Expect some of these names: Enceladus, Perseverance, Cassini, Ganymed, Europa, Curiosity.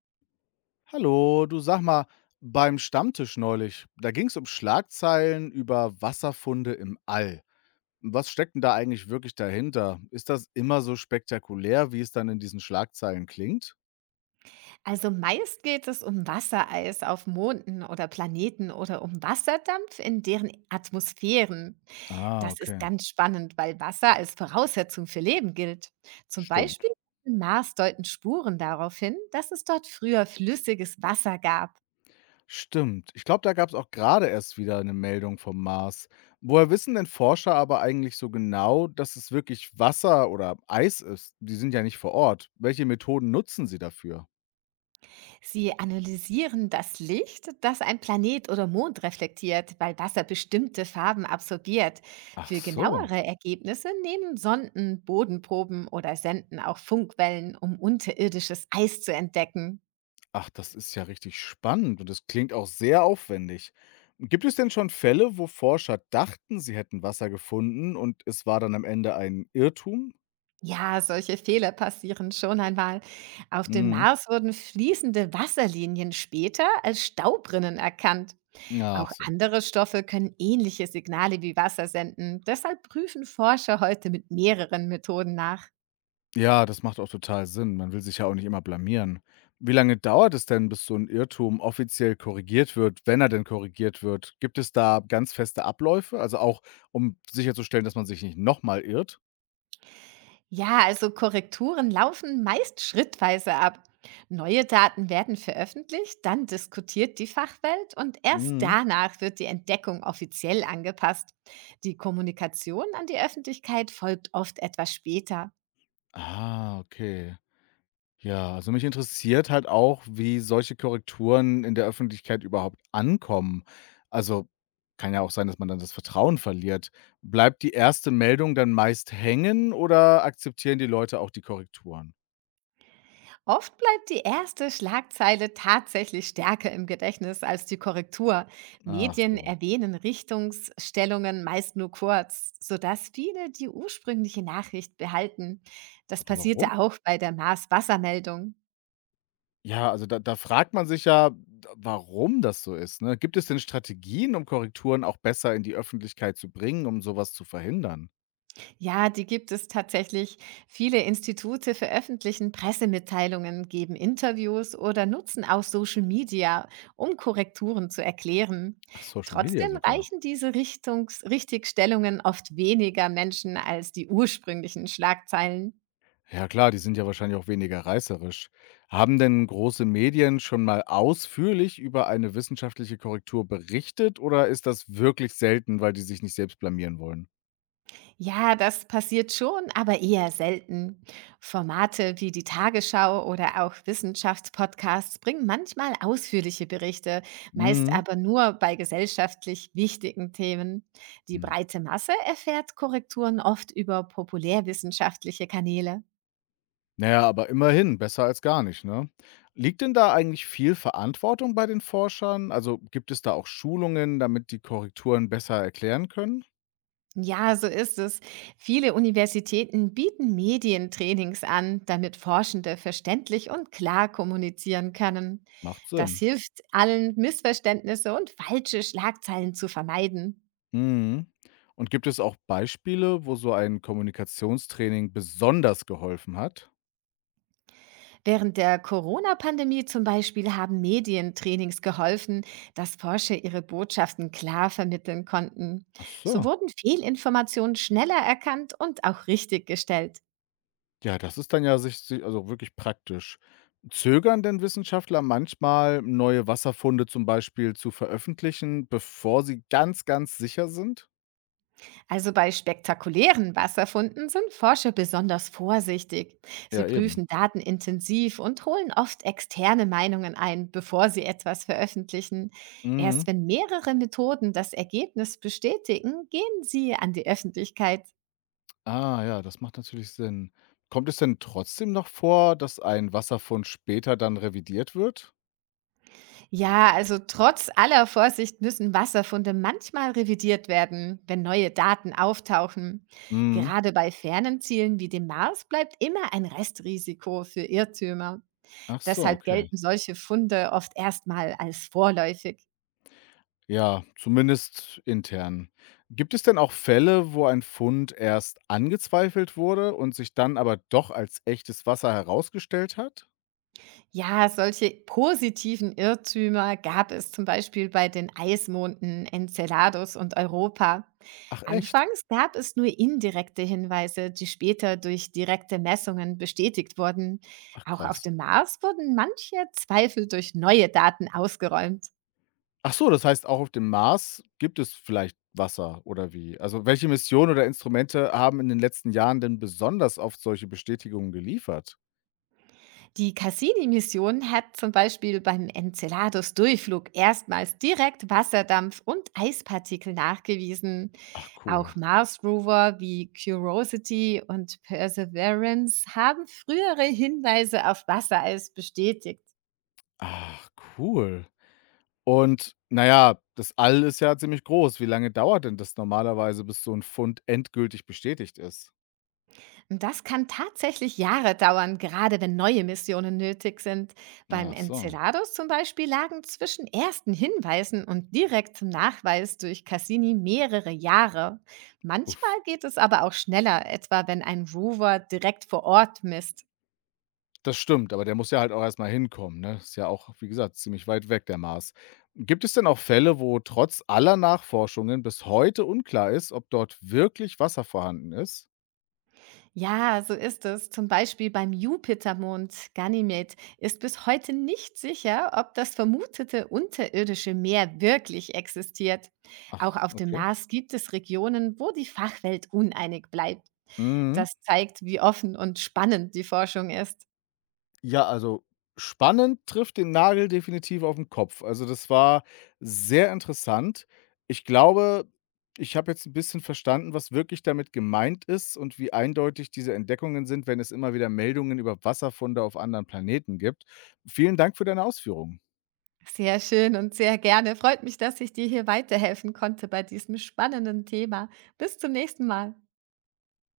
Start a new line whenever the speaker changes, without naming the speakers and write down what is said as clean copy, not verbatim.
Hallo, du, sag mal, beim Stammtisch neulich, da ging es um Schlagzeilen über Wasserfunde im All. Was steckt denn da eigentlich wirklich dahinter? Ist das immer so spektakulär, wie es dann in diesen Schlagzeilen klingt?
Also meist geht es um Wassereis auf Monden oder Planeten oder um Wasserdampf in deren Atmosphären.
Ah,
Das ist
okay.
ganz spannend, weil Wasser als Voraussetzung für Leben gilt. Zum Beispiel
Stimmt.
im Mars deuten Spuren darauf hin, dass es dort früher flüssiges Wasser gab.
Stimmt, ich glaube, da gab es auch gerade erst wieder eine Meldung vom Mars. Woher wissen denn Forscher aber eigentlich so genau, dass es wirklich Wasser oder Eis ist? Die sind ja nicht vor Ort. Welche Methoden nutzen sie dafür?
Sie analysieren das Licht, das ein Planet oder Mond reflektiert, weil Wasser bestimmte Farben absorbiert.
Ach
Für
so.
genauere Ergebnisse nehmen Sonden Bodenproben oder senden auch Funkwellen, um unterirdisches Eis zu entdecken.
Ach, das ist ja richtig spannend und das klingt auch sehr aufwendig. Gibt es denn schon Fälle, wo Forscher dachten, sie hätten Wasser gefunden und es war dann am Ende ein Irrtum?
Ja, solche Fehler passieren schon einmal. Auf dem
Mhm.
Mars wurden fließende Wasserlinien später als Staubrinnen erkannt.
Ach
Auch
so.
andere Stoffe können ähnliche Signale wie Wasser senden. Deshalb prüfen Forscher heute mit mehreren Methoden nach.
Ja, das macht auch total Sinn. Man will sich ja auch nicht immer blamieren. Wie lange dauert es denn, bis so ein Irrtum offiziell korrigiert wird, wenn er denn korrigiert wird? Gibt es da ganz feste Abläufe? Also auch, um sicherzustellen, dass man sich nicht nochmal irrt?
Ja, also Korrekturen laufen meist schrittweise ab. Neue Daten werden veröffentlicht, dann diskutiert die Fachwelt und erst
Mhm.
danach wird die Entdeckung offiziell angepasst. Die Kommunikation an die Öffentlichkeit folgt oft etwas später.
Ah, okay. Ja, also mich interessiert halt auch, wie solche Korrekturen in der Öffentlichkeit überhaupt ankommen. Also kann ja auch sein, dass man dann das Vertrauen verliert. Bleibt die erste Meldung dann meist hängen oder akzeptieren die Leute auch die Korrekturen?
Oft bleibt die erste Schlagzeile tatsächlich stärker im Gedächtnis als die Korrektur.
Ach
Medien
so.
erwähnen Richtungsstellungen meist nur kurz, sodass viele die ursprüngliche Nachricht behalten. Das
Aber warum?
passierte auch bei der Mars-Wassermeldung.
Ja, also da fragt man sich ja, warum das so ist, ne? Gibt es denn Strategien, um Korrekturen auch besser in die Öffentlichkeit zu bringen, um sowas zu verhindern?
Ja, die gibt es tatsächlich. Viele Institute veröffentlichen Pressemitteilungen, geben Interviews oder nutzen auch Social Media, um Korrekturen zu erklären.
Ach, Social Media
Trotzdem
sogar.
reichen diese Richtungs Richtigstellungen oft weniger Menschen als die ursprünglichen Schlagzeilen.
Ja klar, die sind ja wahrscheinlich auch weniger reißerisch. Haben denn große Medien schon mal ausführlich über eine wissenschaftliche Korrektur berichtet oder ist das wirklich selten, weil die sich nicht selbst blamieren wollen?
Ja, das passiert schon, aber eher selten. Formate wie die Tagesschau oder auch Wissenschaftspodcasts bringen manchmal ausführliche Berichte, meist
Mhm.
aber nur bei gesellschaftlich wichtigen Themen. Die
Hm.
breite Masse erfährt Korrekturen oft über populärwissenschaftliche Kanäle.
Naja, aber immerhin, besser als gar nicht, ne? Liegt denn da eigentlich viel Verantwortung bei den Forschern? Also gibt es da auch Schulungen, damit die Korrekturen besser erklären können?
Ja, so ist es. Viele Universitäten bieten Medientrainings an, damit Forschende verständlich und klar kommunizieren können.
Macht
Das
Sinn.
hilft allen, Missverständnisse und falsche Schlagzeilen zu vermeiden.
Mhm. Und gibt es auch Beispiele, wo so ein Kommunikationstraining besonders geholfen hat?
Während der Corona-Pandemie zum Beispiel haben Medientrainings geholfen, dass Forscher ihre Botschaften klar vermitteln konnten.
Ach
So
so.
wurden Fehlinformationen schneller erkannt und auch richtig gestellt.
Ja, das ist dann ja sich si also, wirklich praktisch. Zögern denn Wissenschaftler manchmal, neue Wasserfunde zum Beispiel zu veröffentlichen, bevor sie ganz, ganz sicher sind?
Also bei spektakulären Wasserfunden sind Forscher besonders vorsichtig. Sie
Ja, eben.
prüfen Daten intensiv und holen oft externe Meinungen ein, bevor sie etwas veröffentlichen.
Mhm.
Erst wenn mehrere Methoden das Ergebnis bestätigen, gehen sie an die Öffentlichkeit.
Ah ja, das macht natürlich Sinn. Kommt es denn trotzdem noch vor, dass ein Wasserfund später dann revidiert wird?
Ja, also trotz aller Vorsicht müssen Wasserfunde manchmal revidiert werden, wenn neue Daten auftauchen.
Mhm.
Gerade bei fernen Zielen wie dem Mars bleibt immer ein Restrisiko für Irrtümer.
Ach so,
Deshalb
okay.
gelten solche Funde oft erstmal als vorläufig.
Ja, zumindest intern. Gibt es denn auch Fälle, wo ein Fund erst angezweifelt wurde und sich dann aber doch als echtes Wasser herausgestellt hat?
Ja, solche positiven Irrtümer gab es zum Beispiel bei den Eismonden Enceladus und Europa.
Ach echt?
Anfangs gab es nur indirekte Hinweise, die später durch direkte Messungen bestätigt wurden.
Ach
Auch auf
krass.
dem Mars wurden manche Zweifel durch neue Daten ausgeräumt.
Ach so, das heißt, auch auf dem Mars gibt es vielleicht Wasser oder wie? Also, welche Missionen oder Instrumente haben in den letzten Jahren denn besonders oft solche Bestätigungen geliefert?
Die Cassini-Mission hat zum Beispiel beim Enceladus-Durchflug erstmals direkt Wasserdampf und Eispartikel nachgewiesen.
Ach cool.
Auch Mars-Rover wie Curiosity und Perseverance haben frühere Hinweise auf Wassereis bestätigt.
Ach cool. Und naja, das All ist ja ziemlich groß. Wie lange dauert denn das normalerweise, bis so ein Fund endgültig bestätigt ist?
Das kann tatsächlich Jahre dauern, gerade wenn neue Missionen nötig sind. Beim
Ach so.
Enceladus zum Beispiel lagen zwischen ersten Hinweisen und direktem Nachweis durch Cassini mehrere Jahre. Manchmal
Uff.
geht es aber auch schneller, etwa wenn ein Rover direkt vor Ort misst.
Das stimmt, aber der muss ja halt auch erst mal hinkommen, ne? Ist ja auch, wie gesagt, ziemlich weit weg, der Mars. Gibt es denn auch Fälle, wo trotz aller Nachforschungen bis heute unklar ist, ob dort wirklich Wasser vorhanden ist?
Ja, so ist es. Zum Beispiel beim Jupitermond Ganymed ist bis heute nicht sicher, ob das vermutete unterirdische Meer wirklich existiert. Auch
Ach,
auf dem
okay.
Mars gibt es Regionen, wo die Fachwelt uneinig bleibt.
Mhm.
Das zeigt, wie offen und spannend die Forschung ist.
Ja, also spannend trifft den Nagel definitiv auf den Kopf. Also, das war sehr interessant. Ich glaube, ich habe jetzt ein bisschen verstanden, was wirklich damit gemeint ist und wie eindeutig diese Entdeckungen sind, wenn es immer wieder Meldungen über Wasserfunde auf anderen Planeten gibt. Vielen Dank für deine Ausführungen.
Sehr schön und sehr gerne. Freut mich, dass ich dir hier weiterhelfen konnte bei diesem spannenden Thema. Bis zum nächsten Mal.